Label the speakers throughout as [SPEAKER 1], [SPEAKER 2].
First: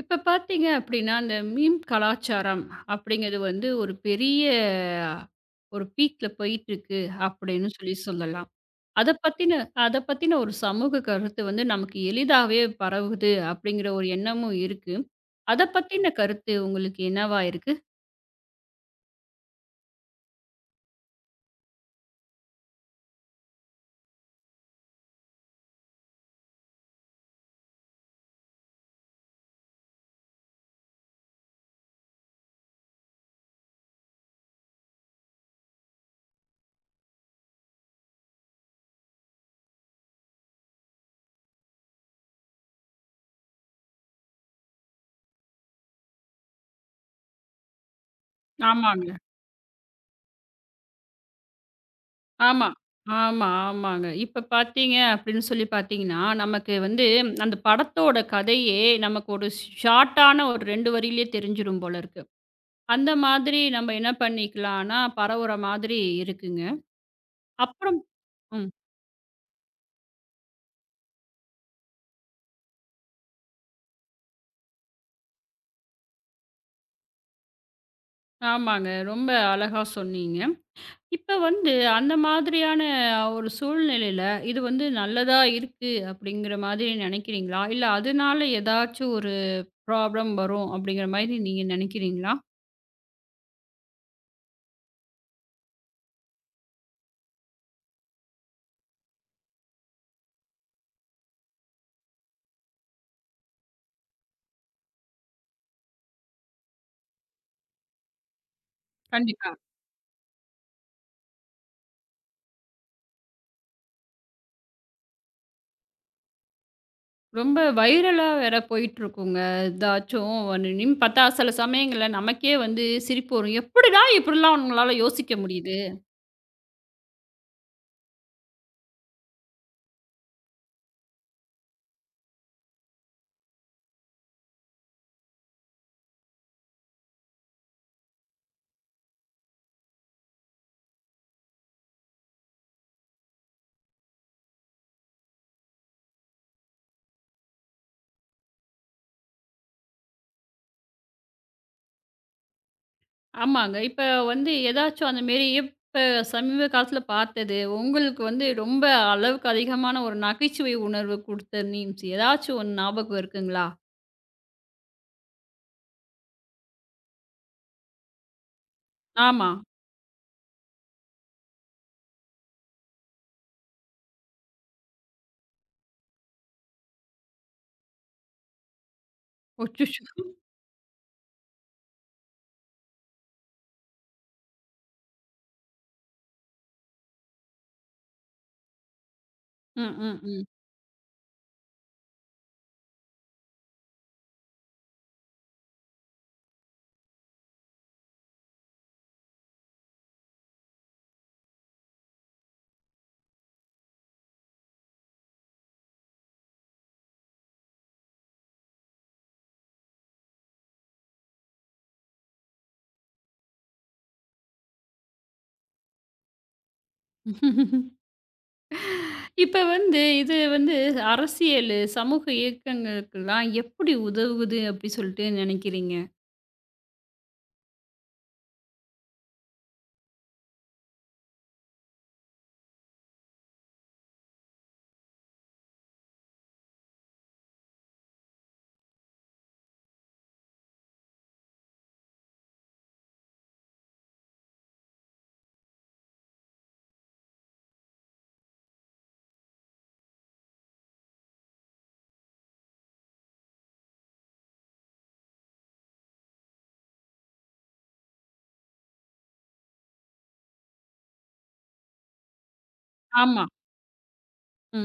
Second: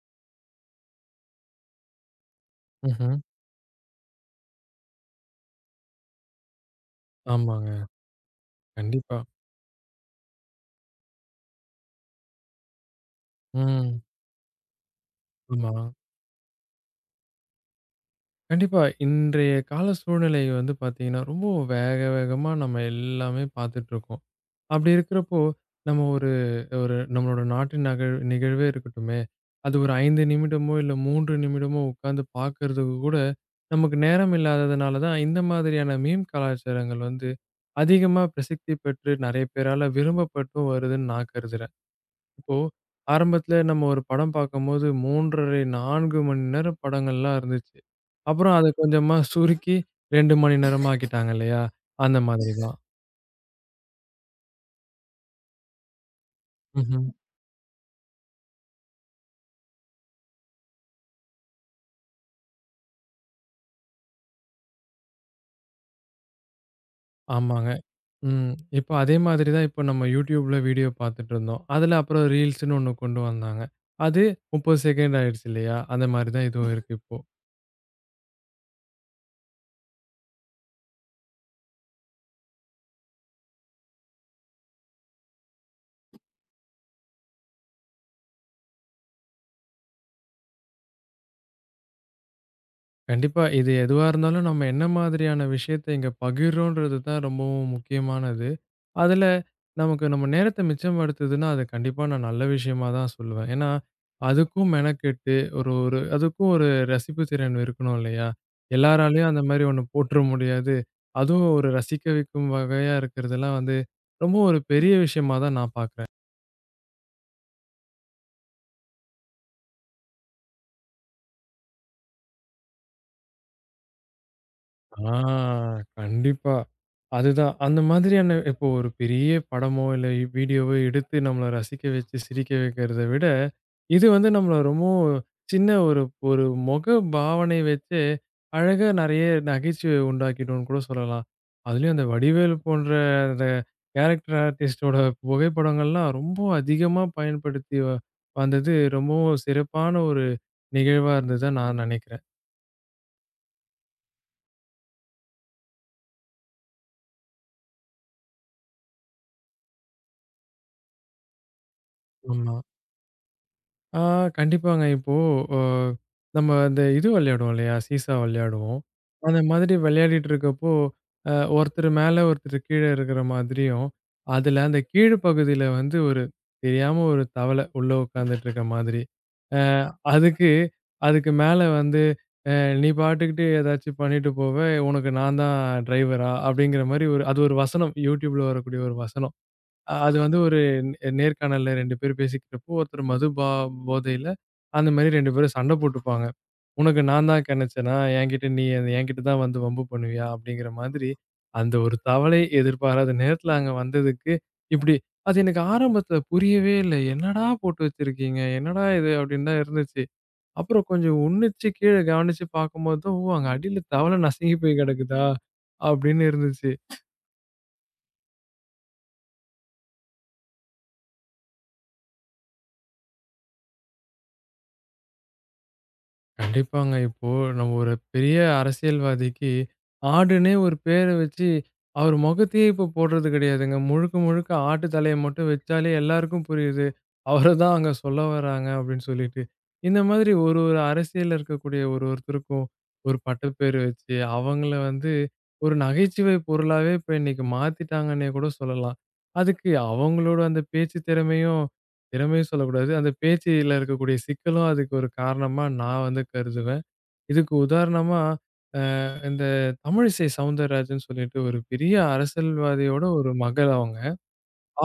[SPEAKER 1] இப்ப பார்த்தீங்க அப்படின்னா, அந்த மீம் கலாச்சாரம்
[SPEAKER 2] ம்ஹ்ம்.
[SPEAKER 1] அப்படிங்கிறது வந்து ஒரு பெரிய ஒரு பீக்ல போயிட்டுருக்கு அப்படின்னு
[SPEAKER 2] ஆமாங்க.
[SPEAKER 1] சொல்லி சொல்லலாம். அத
[SPEAKER 2] கண்டிப்பா.
[SPEAKER 1] பத்தின அத பத்தின ஒரு சமூக கருத்து வந்து நமக்கு எளிதாவே பரவுது அப்படிங்கிற
[SPEAKER 2] ம்.
[SPEAKER 1] ஒரு எண்ணமும் இருக்கு. அத
[SPEAKER 2] ஆமா.
[SPEAKER 1] பத்தின கருத்து உங்களுக்கு என்னவா இருக்கு?
[SPEAKER 2] கண்டிப்பா. இன்றைய கால சூழ்நிலை வந்து பார்த்தீங்கன்னா, ரொம்ப வேக வேகமா நம்ம எல்லாமே பார்த்துட்டுருக்கோம். அப்படி இருக்கிறப்போ, நம்ம ஒரு ஒரு நம்மளோட நாட்டு நிகழ்வே இருக்கட்டுமே, அது ஒரு 5 நிமிடமோ, இல்ல 3 நிமிடமோ உட்காந்து பார்க்கறதுக்கு கூட நமக்கு நேரம் இல்லாததுனால தான், இந்த மாதிரியான மீம் கலாச்சாரங்கள் வந்து அதிகமா பிரசித்தி பெற்று நெறைய பேரால விரும்பப்பட்டும் வருதுன்னு நான் கருதுறேன். இப்போ ஆரம்பத்துல நம்ம ஒரு படம் பார்க்கும்போது 3 ½, 4 மணி நேரம் படங்கள்லாம் இருந்துச்சு. அப்புறம் அத
[SPEAKER 1] ஆமாங்க.
[SPEAKER 2] கொஞ்சமா சுருக்கி 2 மணி நேரமா ஆக்கிட்டாங்க இல்லையா? அந்த மாதிரி
[SPEAKER 1] ஆமா.
[SPEAKER 2] தான்.
[SPEAKER 1] ஆமா, ஆமாங்க. இப்ப பார்த்தீங்க அப்படின்னு சொல்லி பார்த்தீங்கன்னா, நமக்கு வந்து
[SPEAKER 2] ம்ஹ்ம்.
[SPEAKER 1] அந்த படத்தோட கதையே நமக்கு ஒரு ஷார்ட்டான ஒரு 2 வரியிலேயே தெரிஞ்சிரும் போல இருக்கு. அந்த மாதிரி நம்ம என்ன பண்ணிக்கலான்னா, பரவுற மாதிரி இருக்குங்க.
[SPEAKER 2] ஆமாங்க.
[SPEAKER 1] அப்புறம்
[SPEAKER 2] ம்.
[SPEAKER 1] ம்.
[SPEAKER 2] இப்ப அதே மாதிரி தான் இப்ப நம்ம YouTubeல வீடியோ பார்த்துட்டு இருந்தோம். அதுல அப்புறம் ரீல்ஸ்ன்னு ஒண்ணு கொண்டு வந்தாங்க. அது 30 செகண்ட் ஆயிடுச்சு இல்லையா? அந்த மாதிரி தான் இதுவும் இருக்கு இப்போ.
[SPEAKER 1] ஆமாங்க. ரொம்ப அழகா சொன்னீங்க. இப்ப வந்து அந்த மாதிரியான ஒரு சூழ்நிலையில, இது வந்து நல்லதா இருக்கு அப்படிங்கிற மாதிரி நெனைக்கிறீங்களா? இல்ல அதனால ஏதாச்சும் ஒரு ப்ராப்ளம் வரும் அப்படிங்கிற மாதிரி நீங்க நெனைக்கிறீங்களா?
[SPEAKER 2] கண்டிப்பா இது எதுவா இருந்தாலும் நம்ம என்ன மாதிரியான விஷயத்த இங்க பகிர்றோன்றது தான் ரொம்பவும் முக்கியமானது. அதுல நமக்கு நம்ம நேரத்த மிச்சப்படுத்துதுன்னா, அது கண்டிப்பா நான் நல்ல விஷயமா தான் சொல்லுவேன். ஏன்னா, அதுக்கும் மெனக்கெட்டு ஒரு ஒரு அதுக்கும் ஒரு ரசிப்பு திறன் இருக்கணும் இல்லையா? எல்லாராலயும் அந்த
[SPEAKER 1] கண்டிப்பா.
[SPEAKER 2] மாரி ஒண்ணு போட்டுற முடியாது. அதுவும் ஒரு ரசிக்க வைக்கும் வகையா இருக்கிறதெல்லாம் வந்து, ரொம்ப ஒரு பெரிய விஷயமா தான் நான் பாக்குறேன்.
[SPEAKER 1] ரொம்ப வைரலா வேற போயிட்டுருக்குங்க. ஏதாச்சும் ஒண்ணுன்னு பார்த்தா சில சமயங்கள்ல நமக்கே வந்து சிரிப்பு வரும். எப்படிடா இப்படிலாம் உங்களால
[SPEAKER 2] ஆ
[SPEAKER 1] யோசிக்க முடியுது?
[SPEAKER 2] கண்டிப்பா. அதுதான். அந்த மாதிரியான இப்போ ஒரு பெரிய படமோ, இல்ல வீடியோவோ எடுத்து நம்மள ரசிக்க வச்சு, சிரிக்க வைக்கிறத விட, இது வந்து நம்மள ரொம்பவும் சின்ன ஒரு ஒரு முக பாவனை வச்சே, அழகா நெறைய நகைச்சுவை உண்டாக்கிட்டோம்னு கூட சொல்லலாம். அதுலயும் அந்த வடிவேலு போன்ற அந்த கேரக்டர் ஆர்டிஸ்ட்டோட புகைப்படங்கள்லாம் ரொம்ப அதிகமா பயன்படுத்தி வந்தது ரொம்பவும் சிறப்பான ஒரு நிகழ்வா இருந்ததா நான் நெனைக்கிறேன்.
[SPEAKER 1] ஆமாங்க. இப்ப வந்து ஏதாச்சும் அந்த மேரி இப்ப சமீப காலத்துல பார்த்தது, உங்களுக்கு வந்து ரொம்ப அளவுக்கு அதிகமான ஒரு நகைச்சுவை உணர்வு குடுத்த மீம்ஸ்
[SPEAKER 2] ஆமா.
[SPEAKER 1] ஏதாச்சும் ஒண்ணு ஞாபகம் இருக்குங்களா?
[SPEAKER 2] ஆ கண்டிப்பாங்க. இப்போ அ நம்ம இந்த இது விளையாடுவோம் இல்லையா? சீசா விளையாடுவோம். அந்த
[SPEAKER 1] ஆமா.
[SPEAKER 2] மாதிரி விளையாடிட்டு இருக்கப்போ, ஒருத்தர் மேல ஒருத்தர் கீழ இருக்கிற மாதிரியும், அதுல அந்த கீழ் பகுதியில வந்து ஒரு தெரியாம ஒரு தவள உள்ள உட்காந்துட்டு இருக்க மாதிரி. அ
[SPEAKER 1] அச்சச்சோ!
[SPEAKER 2] அதுக்கு அதுக்கு மேல வந்து அ "நீ பாட்டுக்கிட்டு ஏதாச்சும் பண்ணிட்டு போவ. உனக்கு நான் தான் டிரைவரா?" அப்படிங்கிற மாரி ஒரு அது ஒரு வசனம். YouTubeல வரக்கூடிய ஒரு வசனம்.
[SPEAKER 1] ம்,
[SPEAKER 2] அது
[SPEAKER 1] ம்,
[SPEAKER 2] வந்து
[SPEAKER 1] ம்.
[SPEAKER 2] ஒரு நேர்காணல்ல 2 பேரும் பேசிக்கிறப்போ, ஒருத்தர் போதையில அந்த மாரி 2 பேரும் சண்டை போட்டுப்பாங்க. "உனக்கு நான் தான் கெடைச்சேனா? என்கிட்ட நீ என்கிட்ட தான் வந்து வம்பு பண்ணுவியா?" அப்படிங்கிற மாதிரி, அந்த ஒரு தவலை எதிர்பாராத நேரத்துல அங்க வந்ததுக்கு, இப்படி அது எனக்கு ஆரம்பத்துல புரியவே இல்ல. "என்னடா போட்டு வச்சிருக்கீங்க? என்னடா இது?" அப்படின்னு தான் இருந்துச்சு. அப்புறம் கொஞ்சம் உன்னிச்சு கீழ கவனிச்சு பாக்கும்போது தான், "ஓ! அங்க அடியில தவளை நசுங்கி போய் கிடக்குதா?" அப்படின்னு இருந்துச்சு.
[SPEAKER 1] இப்ப வந்து இது வந்து அரசியலு, சமூக இயக்கங்களுக்கெல்லாம் எப்படி உதவுது அப்படி சொல்லிட்டு நினைக்கிறீங்க?
[SPEAKER 2] கண்டிப்பாங்க. இப்போ நம்ம ஒரு பெரிய அரசியல்வாதிக்கு, ஆடுன்னே ஒரு பேர வச்சு, அவர் முகத்தையே இப்போ போடுறது கிடையாதுங்க. முழுக்க முழுக்க ஆட்டு தலைய மட்டும் வச்சாலே எல்லாருக்கும் புரியுது. அவர தான் அங்க சொல்ல வராங்க அப்படின்னு சொல்லிட்டு. இந்த மாதிரி ஒரு ஒரு அரசியல்ல இருக்கக்கூடிய ஒரு ஒருத்தருக்கும் ஒரு பட்டப்பேர் வச்சு, அவங்கள வந்து ஒரு நகைச்சுவை பொருளாவே இப்ப இன்னைக்கு மாத்திட்டாங்கன்னே கூட சொல்லலாம். அதுக்கு அவங்களோட அந்த பேச்சு திறமையும் திறமையும் சொல்லக்கூடாது. அந்த பேச்சுல இருக்கக்கூடிய சிக்கலும் அதுக்கு ஒரு காரணமா நான் வந்து கருதுவேன். இதுக்கு உதாரணமா, அ இந்த தமிழிசை சவுந்தரராஜன் சொல்லிட்டு ஒரு பெரிய அரசியல்வாதியோட ஒரு
[SPEAKER 1] ஆமா.
[SPEAKER 2] மகள் அவங்க.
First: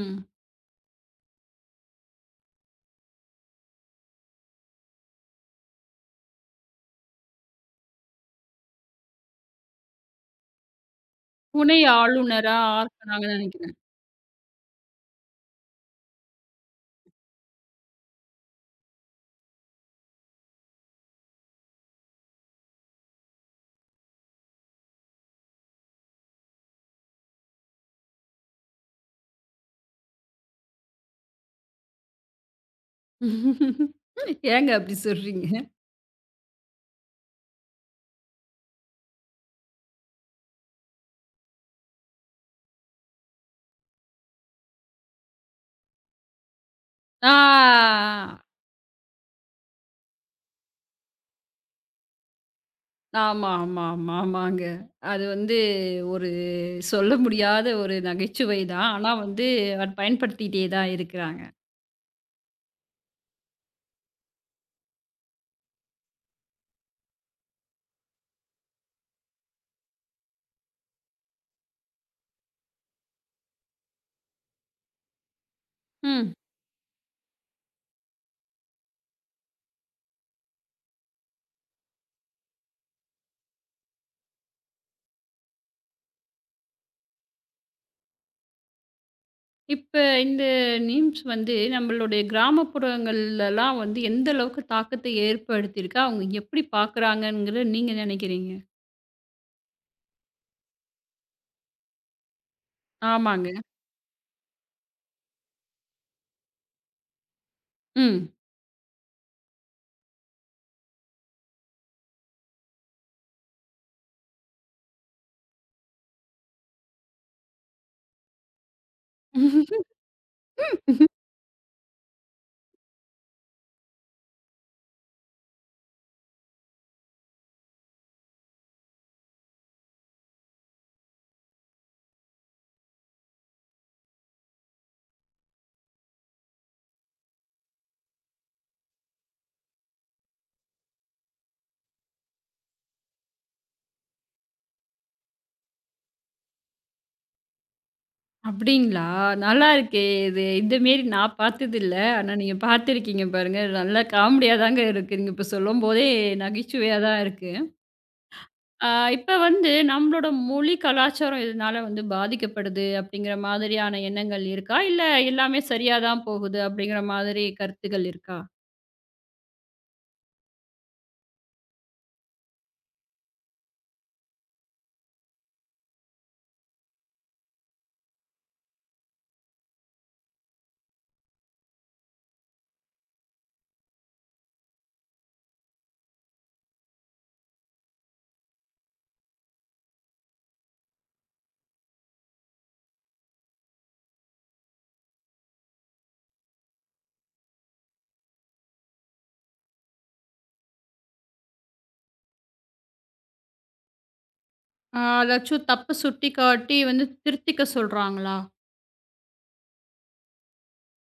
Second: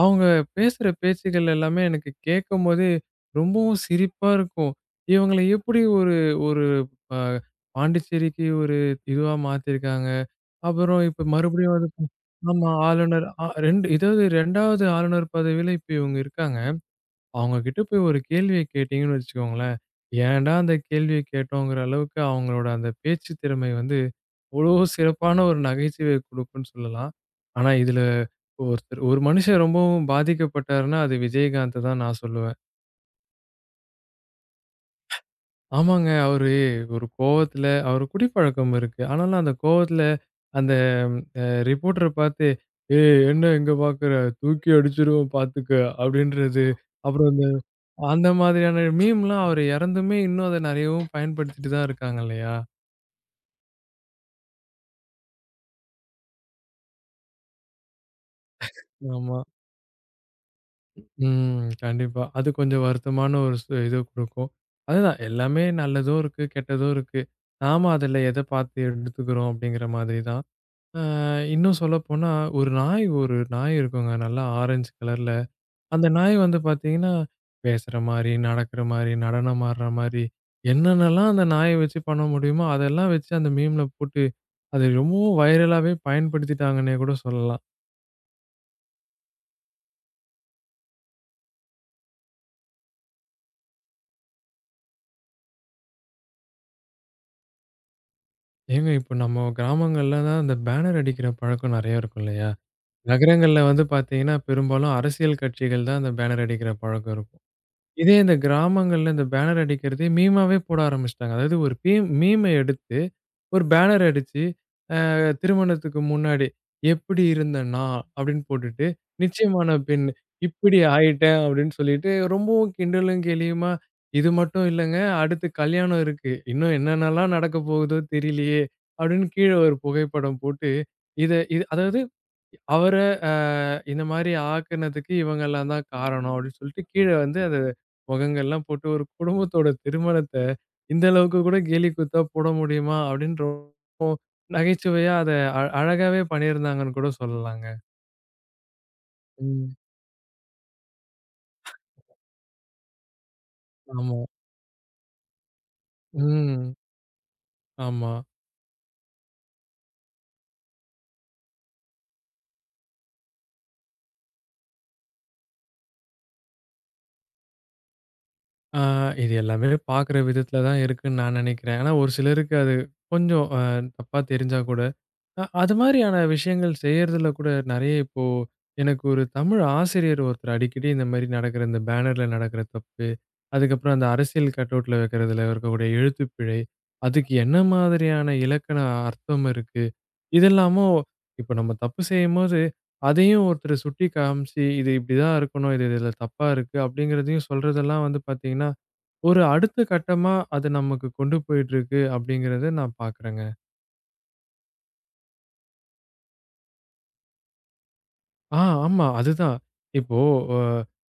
[SPEAKER 2] அவங்க பேசுற பேச்சுகள் எல்லாமே எனக்கு கேட்கும்போதே ரொம்பவும் சிரிப்பா இருக்கும். இவங்கள எப்படி ஒரு ஒரு அ பாண்டிச்சேரிக்கு ஒரு இதுவா மாத்திருக்காங்க. அப்புறம் இப்ப மறுபடியும்
[SPEAKER 1] துணை
[SPEAKER 2] வந்து
[SPEAKER 1] ஆளுநரா
[SPEAKER 2] ஆமா ஆளுநர்
[SPEAKER 1] ஆக்குனாங்கன்னு நினைக்கிறேன்.
[SPEAKER 2] 2 இதாவது 2வது ஆளுநர் பதவியில இப்ப இவங்க இருக்காங்க. அவங்க கிட்ட போய் ஒரு கேள்விய கேட்டீங்கன்னு வச்சுக்கோங்களேன், ஏன்டா அந்த கேள்விய கேட்டோங்கிற அளவுக்கு அவங்களோட அந்த பேச்சு திறமை வந்து அவ்ளோ சிறப்பான ஒரு நகைச்சுவைய குடுக்கும்ன்னு சொல்லலாம். ஆனா இதுல ஒருத்தர் ஒரு மனுஷன் ரொம்பவும் பாதிக்கப்பட்டாருன்னா, அது விஜயகாந்த தான் நான் சொல்லுவேன்.
[SPEAKER 1] ஏங்க அப்படி சொல்றீங்க?
[SPEAKER 2] ஆமாங்க, அவரு ஒரு கோவத்துல அவரு குடிப்பழக்கம் இருக்கு. ஆனாலும் அந்த கோவத்துல அந்த ரிப்போர்ட்டர பார்த்து, "ஏய் என்ன இங்க பார்க்குற? தூக்கி அடிச்சுருவேன் பார்த்துக்க" அப்படின்றது.
[SPEAKER 1] ஆ.
[SPEAKER 2] அப்புறம் அந்த மாதிரியான மீம்லாம் அவரு இறந்துமே இன்னும் அத நெறையவும் பயன்படுத்திட்டு தான் இருக்காங்க இல்லையா?
[SPEAKER 1] ஆமா, ஆமா, ஆமா, ஆமாங்க. அது வந்து ஒரு சொல்ல முடியாத ஒரு நகைச்சுவை தான். ஆனா
[SPEAKER 2] ஆமா.
[SPEAKER 1] வந்து அத பயன்படுத்திட்டே தான் இருக்கிறாங்க.
[SPEAKER 2] ம். கண்டிப்பா. அது கொஞ்சம் வருத்தமான ஒரு இது குடுக்கும். அதுதான் எல்லாமே நல்லதும் இருக்கு, கெட்டதும் இருக்கு. நாம அதுல எத பார்த்து எடுத்துக்கிறோம் அப்படிங்கிற மாதிரி தான். அ இன்னும் சொல்லப்போனா ஒரு நாய் இருக்குங்க. நல்லா ஆரஞ்சு கலர்ல. அந்த
[SPEAKER 1] ம்.
[SPEAKER 2] நாய் வந்து பார்த்தீங்கன்னா, பேசுற மாரி, நடக்குற மாரி, நடனம் ஆடுற மாரி, என்னென்னலாம் அந்த நாய வச்சு பண்ண முடியுமோ, அதெல்லாம் வச்சு அந்த மீம்ல போட்டு, அது ரொம்பவும் வைரலாவே பயன்படுத்திட்டாங்கன்னே கூட சொல்லலாம்.
[SPEAKER 1] இப்ப இந்த மீம்ஸ் வந்து நம்மளுடைய கிராமப்புறங்கள்லலாம் வந்து எந்த அளவுக்கு தாக்கத்தை ஏற்படுத்தியிருக்கு? அவங்க எப்படி பார்க்குறாங்கங்கிறத நீங்க நினைக்கிறீங்க?
[SPEAKER 2] ஏங்க இப்ப நம்ம கிராமங்கள்ல தான் இந்த பேனர் அடிக்கிற பழக்கம் நெறைய இருக்கும் இல்லையா?
[SPEAKER 1] ஆமாங்க.
[SPEAKER 2] நகரங்கள்ல வந்து பார்த்தீங்கன்னா, பெரும்பாலும் அரசியல் கட்சிகள் தான் அந்த பேனர் அடிக்கிற பழக்கம் இருக்கும். இதே
[SPEAKER 1] ம்.
[SPEAKER 2] இந்த கிராமங்கள்ல இந்த பேனர் அடிக்கிறதே மீமாவே போட ஆரம்பிச்சுட்டாங்க. அதாவது ஒரு பீம் மீம எடுத்து ஒரு பேனர் அடிச்சு, அ திருமணத்துக்கு முன்னாடி, "எப்படி இருந்த நான்?" அப்படின்னு போட்டுட்டு, "நிச்சயமான பெண், இப்படி ஆயிட்டேன்." அப்படின்னு சொல்லிட்டு, ரொம்பவும் கிண்டலும், கேலியுமா, "இது மட்டும் இல்லங்க, அடுத்து கல்யாணம் இருக்கு. இன்னும் என்னென்னலாம் நடக்க போகுதோ தெரியலையே!" அப்படின்னு கீழ ஒரு புகைப்படம் போட்டு, இது அதாவது அவர அ இந்த மாரி ஆக்குனதுக்கு இவங்கலாம் தான் காரணம் அப்படின்னு சொல்லிட்டு, கீழ வந்து அத முகங்கள்லாம் போட்டு, ஒரு குடும்பத்தோட திருமணத்த இந்த அளவுக்கு கூட கேலி கூத்தா போட முடியுமா? அப்டின்னு ரொம்ப நகைச்சுவையா அத அழகாவே பண்ணியிருந்தாங்கன்னு கூட சொல்லலாங்க.
[SPEAKER 1] அப்படிங்களா? நல்லா
[SPEAKER 2] ம்.
[SPEAKER 1] இருக்கே இது. இந்த மாரி நான் பார்த்ததில்ல. ஆனா நீங்க பார்த்துருக்கீங்க பாருங்க. நல்லா
[SPEAKER 2] ஆமா.
[SPEAKER 1] காமெடியா தாங்க இருக்கு. நீங்க இப்ப சொல்லும்போதே
[SPEAKER 2] ம்.
[SPEAKER 1] நகைச்சுவையா தான் இருக்கு.
[SPEAKER 2] ஆமா.
[SPEAKER 1] ஆ, இப்ப வந்து நம்மளோட மொழி கலாச்சாரம் இதனால வந்து பாதிக்கப்படுது அப்படிங்கிற மாதிரியான எண்ணங்கள் இருக்கா? இல்ல எல்லாமே சரியா தான் போகுது அப்படிங்கிற மாதிரி கருத்துகள் இருக்கா?
[SPEAKER 2] ஆ இது எல்லாமே பார்க்குற விதத்துல தான் இருக்குன்னு நான் நெனைக்கிறேன். ஆனா ஒரு சிலருக்கு அது கொஞ்சம் தப்பா தெரிஞ்சா கூட அது மாரியான விஷயங்கள் செய்யறதுல கூட நெறைய இப்போ, எனக்கு ஒரு தமிழ் ஆசிரியர் ஒருத்தர் அடிக்கடி இந்த மாரி நடக்கிற இந்த பேனர்ல நடக்கிற தப்பு, அதுக்கப்புறம் அந்த அரசியல் கட்அவுட்ல வைக்கிறதுல இருக்கக்கூடிய எழுத்துப்பிழை, அதுக்கு என்ன மாதிரியான இலக்கண அர்த்தம் இருக்கு? இதெல்லாமும் இப்ப நம்ம தப்பு செய்யும்போது, அதையும் ஒருத்தர் சுட்டி காமிச்சு, இது இப்படிதான் இருக்கணும், இது இதுல தப்பா இருக்கு அப்படிங்கிறதையும் சொல்றதெல்லாம் வந்து பாத்தீங்கன்னா, ஒரு அடுத்த கட்டமா அது நமக்கு கொண்டு போயிட்டு இருக்கு அப்படிங்கிறத நான் பாக்குறேங்க.
[SPEAKER 1] ஆ, அதாச்சும் தப்பு சுட்டிக்காட்டி வந்து திருத்திக்க சொல்றாங்களா?
[SPEAKER 2] ஆ, ஆமா. அதுதான். இப்போ அ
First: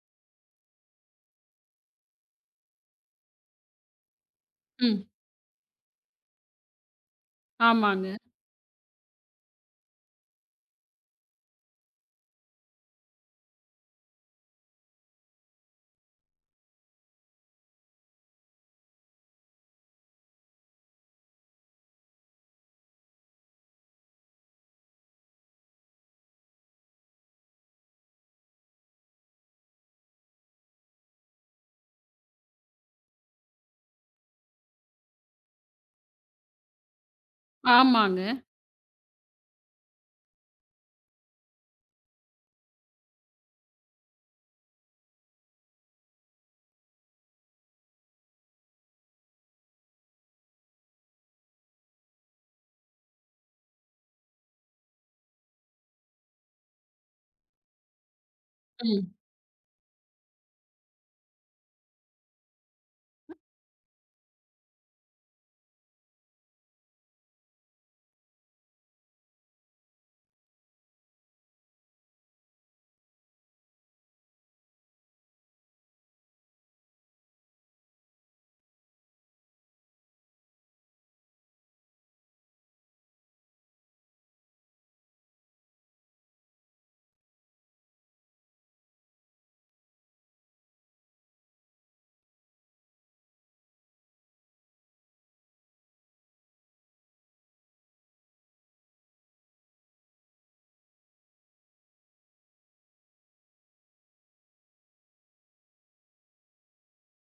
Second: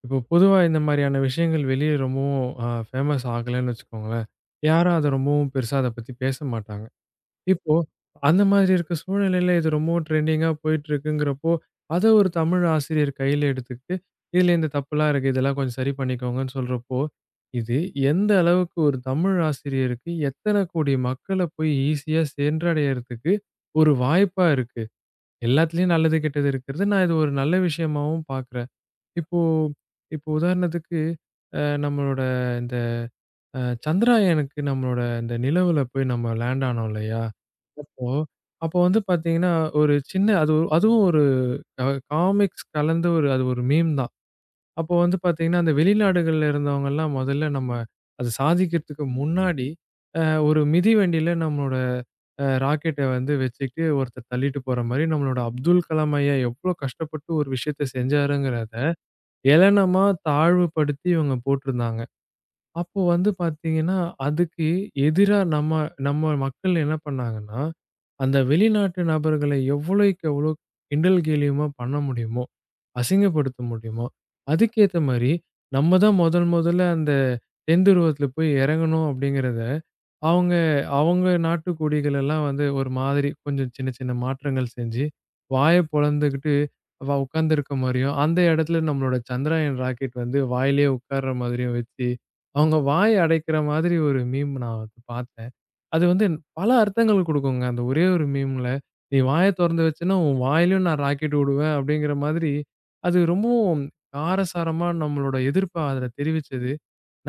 [SPEAKER 2] இப்போ பொதுவா இந்த மாரியான விஷயங்கள் வெளிய ரொம்பவும் ஃபேமஸ் ஆகலன்னு வச்சுக்கோங்களேன். யாரும்
[SPEAKER 1] ம்.
[SPEAKER 2] அத ரொம்பவும் பெருசா அத பத்தி பேச மாட்டாங்க. இப்போ
[SPEAKER 1] ஆமாங்க.
[SPEAKER 2] அந்த மாதிரி இருக்க சூழ்நிலையில இது ரொம்பவும் ட்ரெண்டிங்கா போயிட்டுருக்குங்கிறப்போ, அத ஒரு தமிழ் ஆசிரியர் கையில எடுத்துக்கிட்டு, "இதுல இந்த தப்புலாம் இருக்கு. இதெல்லாம் கொஞ்சம் சரி பண்ணிக்கோங்கன்னு" சொல்றப்போ, இது எந்த அளவுக்கு ஒரு தமிழ் ஆசிரியருக்கு எத்தன கோடி மக்கள போய் ஈஸியா சென்றடையறதுக்கு ஒரு வாய்ப்பா இருக்கு. எல்லாத்துலயும் நல்லது, கெட்டது இருக்கிறது. நான் இது ஒரு நல்ல விஷயமாவும் பார்க்குறேன். இப்போ இப்போ உதாரணத்துக்கு, நம்மளோட இந்த சந்திராயனுக்கு நம்மளோட இந்த நிலவுல போய் நம்ம லேண்ட் ஆனோம் இல்லையா? அப்போ
[SPEAKER 1] ஆமாங்க.
[SPEAKER 2] அப்போ வந்து பார்த்தீங்கன்னா, ஒரு சின்ன அது அதுவும் ஒரு அ காமிக்ஸ் கலந்த ஒரு அது ஒரு மீம் தான். அப்போ வந்து பார்த்தீங்கன்னா, அந்த வெளிநாடுகள்ல இருந்தவங்கலாம் முதல்ல நம்ம அது சாதிக்கிறதுக்கு முன்னாடி, அ ஒரு மிதிவண்டியில நம்மளோட ராக்கெட்ட வந்து வச்சுட்டு ஒருத்தர் தள்ளிட்டு போற மாரி, நம்மளோட அப்துல் கலாம் ஐயா எவ்ளோ கஷ்டப்பட்டு ஒரு விஷயத்த செஞ்சாருங்கிறத,
[SPEAKER 1] ம்.
[SPEAKER 2] ஏளனமா தாழ்வுபடுத்தி இவங்க போட்டிருந்தாங்க. அப்போ வந்து பார்த்தீங்கன்னா, அதுக்கு எதிரா நம்ம நம்ம மக்கள் என்ன பண்ணாங்கன்னா, அந்த வெளிநாட்டு நபர்களை எவ்வளோக்கு எவ்வளோ கிண்டல் கேலியுமா பண்ண முடியுமோ, அசிங்கப்படுத்த முடியுமோ, அதுக்கேத்த மாரி நம்ம தான் முதல் முதல்ல அந்த தென்துருவத்தில போய் இறங்கணும் அப்படிங்கிறத, அவங்க அவங்க நாட்டு கொடிகளெல்லாம் வந்து ஒரு மாதிரி கொஞ்சம் சின்ன சின்ன மாற்றங்கள் செஞ்சு, வாய பொளந்துகிட்டு அவ உட்கார்ந்திருக்க மாரியும், அந்த இடத்துல நம்மளோட சந்திரயான் ராக்கெட் வந்து வாயிலேயே உட்கார்ற மாதிரியும் வச்சு, அவங்க வாய் அடைக்கிற மாதிரி ஒரு மீம் நான் வந்து பார்த்தேன். அது வந்து பல அர்த்தங்கள் குடுக்குங்க. அந்த ஒரே ஒரு மீம்ல, "நீ வாய தொறந்து வச்சேன்னா, உன் வாயிலயும் நான் ராக்கெட் விடுவேன்" அப்படிங்கிற மாதிரி, அது ரொம்பவும் காரசாரமா நம்மளோட எதிர்ப்ப அதுல தெரிவிச்சது.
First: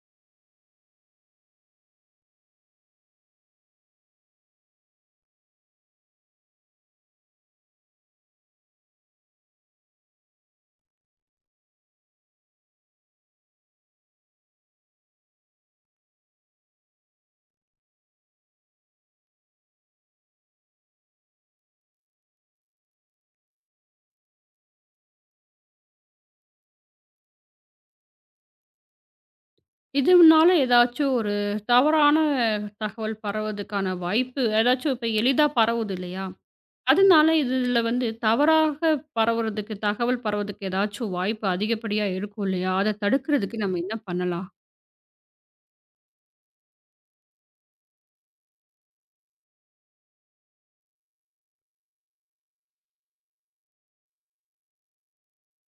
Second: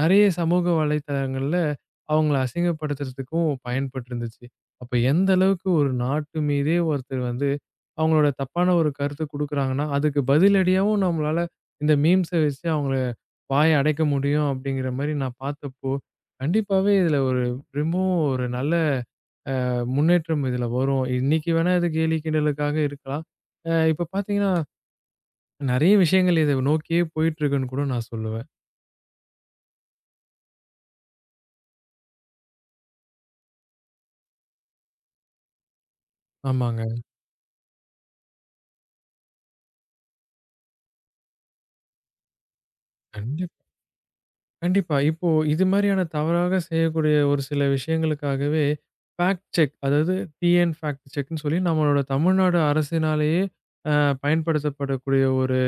[SPEAKER 2] நெறைய சமூக வலைதளங்கள்ல அவங்கள அசிங்கப்படுத்துறதுக்கும் பயன்பட்டுருந்துச்சு. அப்ப எந்த அளவுக்கு ஒரு நாட்டு மீதே ஒருத்தர் வந்து அவங்களோட தப்பான ஒரு கருத்து குடுக்குறாங்கன்னா, அதுக்கு பதிலடியாவும் நம்மளால இந்த மீம்ஸ வச்சு அவங்கள வாய அடைக்க முடியும் அப்படிங்கிற மாரி நான் பார்த்தப்போ, கண்டிப்பாவே இதுல ஒரு ரொம்பவும் ஒரு நல்ல முன்னேற்றம் இதுல வரும். இன்னைக்கு வேணா இது கேலி கிண்டலுக்காக இருக்கலாம். இப்ப பார்த்தீங்கன்னா, நெறைய விஷயங்கள் இத நோக்கியே போயிட்டுருக்குன்னு கூட நான் சொல்லுவேன்.
[SPEAKER 1] இதுனால ஏதாச்சும் ஒரு தவறான தகவல் பரவதுக்கான வாய்ப்பு ஏதாச்சும் இப்ப எளிதா பரவுது இல்லையா?
[SPEAKER 2] ஆமாங்க.
[SPEAKER 1] அதனால இதுல வந்து தவறாக பரவுறதுக்கு, தகவல் பரவுறதுக்கு ஏதாச்சும் வாய்ப்பு அதிகப்படியா இருக்கும் இல்லையா? அத தடுக்கிறதுக்கு
[SPEAKER 2] கண்டிப்பா.
[SPEAKER 1] நம்ம என்ன பண்ணலாம்?
[SPEAKER 2] கண்டிப்பா. இப்போ இது மாரியான தவறாக செய்யக்கூடிய ஒரு சில விஷயங்களுக்காகவே, ஃபேக்ட் செக் அதாவது டிஎன் ஃபேக்ட் செக்ன்னு சொல்லி நம்மளோட தமிழ்நாடு அரசினாலேயே அ பயன்படுத்தப்படக்கூடிய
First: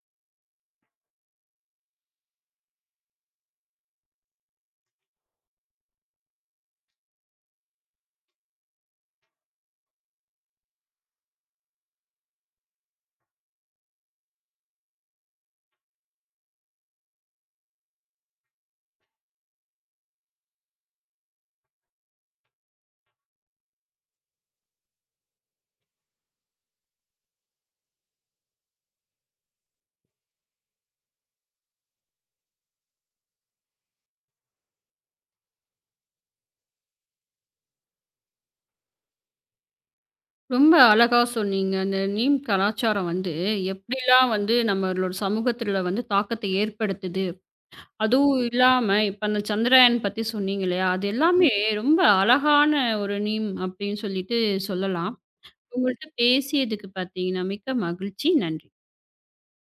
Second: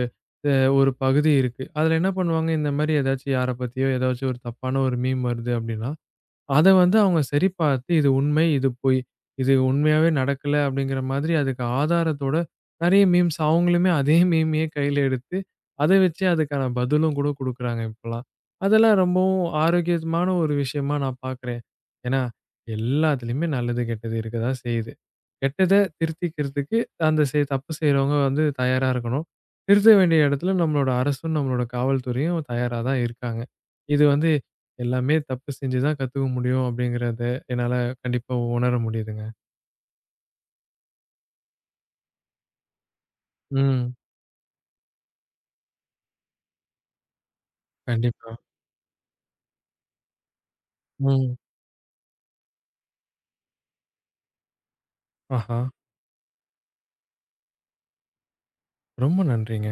[SPEAKER 2] அ ஒரு பகுதி இருக்கு. அதுல என்ன பண்ணுவாங்க, இந்த மாரி ஏதாச்சும் யார பத்தியோ ஏதாச்சும் ஒரு தப்பான ஒரு மீம் வருது அப்டின்னா, அத வந்து அவங்க சரி பார்த்து, இது உண்மை, இது பொய். இது உண்மையாவே நடக்கல அப்படிங்கிற மாதிரி அதுக்கு ஆதாரத்தோட நெறைய மீம்ஸ் அவங்களுமே அதே மீமையே கையில எடுத்து, அத வச்சு அதுக்கான பதிலும் கூட குடுக்குறாங்க இப்பலாம். அதெல்லாம் ரொம்பவும் ஆரோக்கியமான ஒரு விஷயமா நான் பார்க்குறேன். ஏன்னா, எல்லாத்துலயுமே நல்லது, கெட்டது இருக்க தான் செய்யுது. கெட்டத திருத்திக்கிறதுக்கு அந்த தப்பு செய்றவங்க வந்து தயாரா இருக்கணும். திருத்த வேண்டிய இடத்துல நம்மளோட அரசும், நம்மளோட காவல்துறையும் தயாரா தான் இருக்காங்க. இது வந்து எல்லாமே தப்பு செஞ்சு தான் கத்துக்க முடியும் அப்படிங்கிறத என்னால கண்டிப்பா உணர முடியுதுங்க.
[SPEAKER 1] ரொம்ப அழகா சொன்னீங்க. அந்த நீம் கலாச்சாரம் வந்து
[SPEAKER 2] ம்.
[SPEAKER 1] எப்படிலாம் வந்து நம்மளோட சமூகத்துல வந்து தாக்கத்தை ஏற்படுத்துது.
[SPEAKER 2] கண்டிப்பா.
[SPEAKER 1] அதுவும் இல்லாம இப்ப அந்த சந்திரயான் பத்தி சொன்னீங்க இல்லையா? அது
[SPEAKER 2] ம்.
[SPEAKER 1] எல்லாமே ரொம்ப அழகான ஒரு நீம் அப்படின்னு சொல்லிட்டு சொல்லலாம்.
[SPEAKER 2] ஆஹா!
[SPEAKER 1] உங்கள்ட்ட பேசியதுக்கு பார்த்தீங்கன்னா மிக்க மகிழ்ச்சி. நன்றி.
[SPEAKER 2] ரொம்ப நன்றிங்க.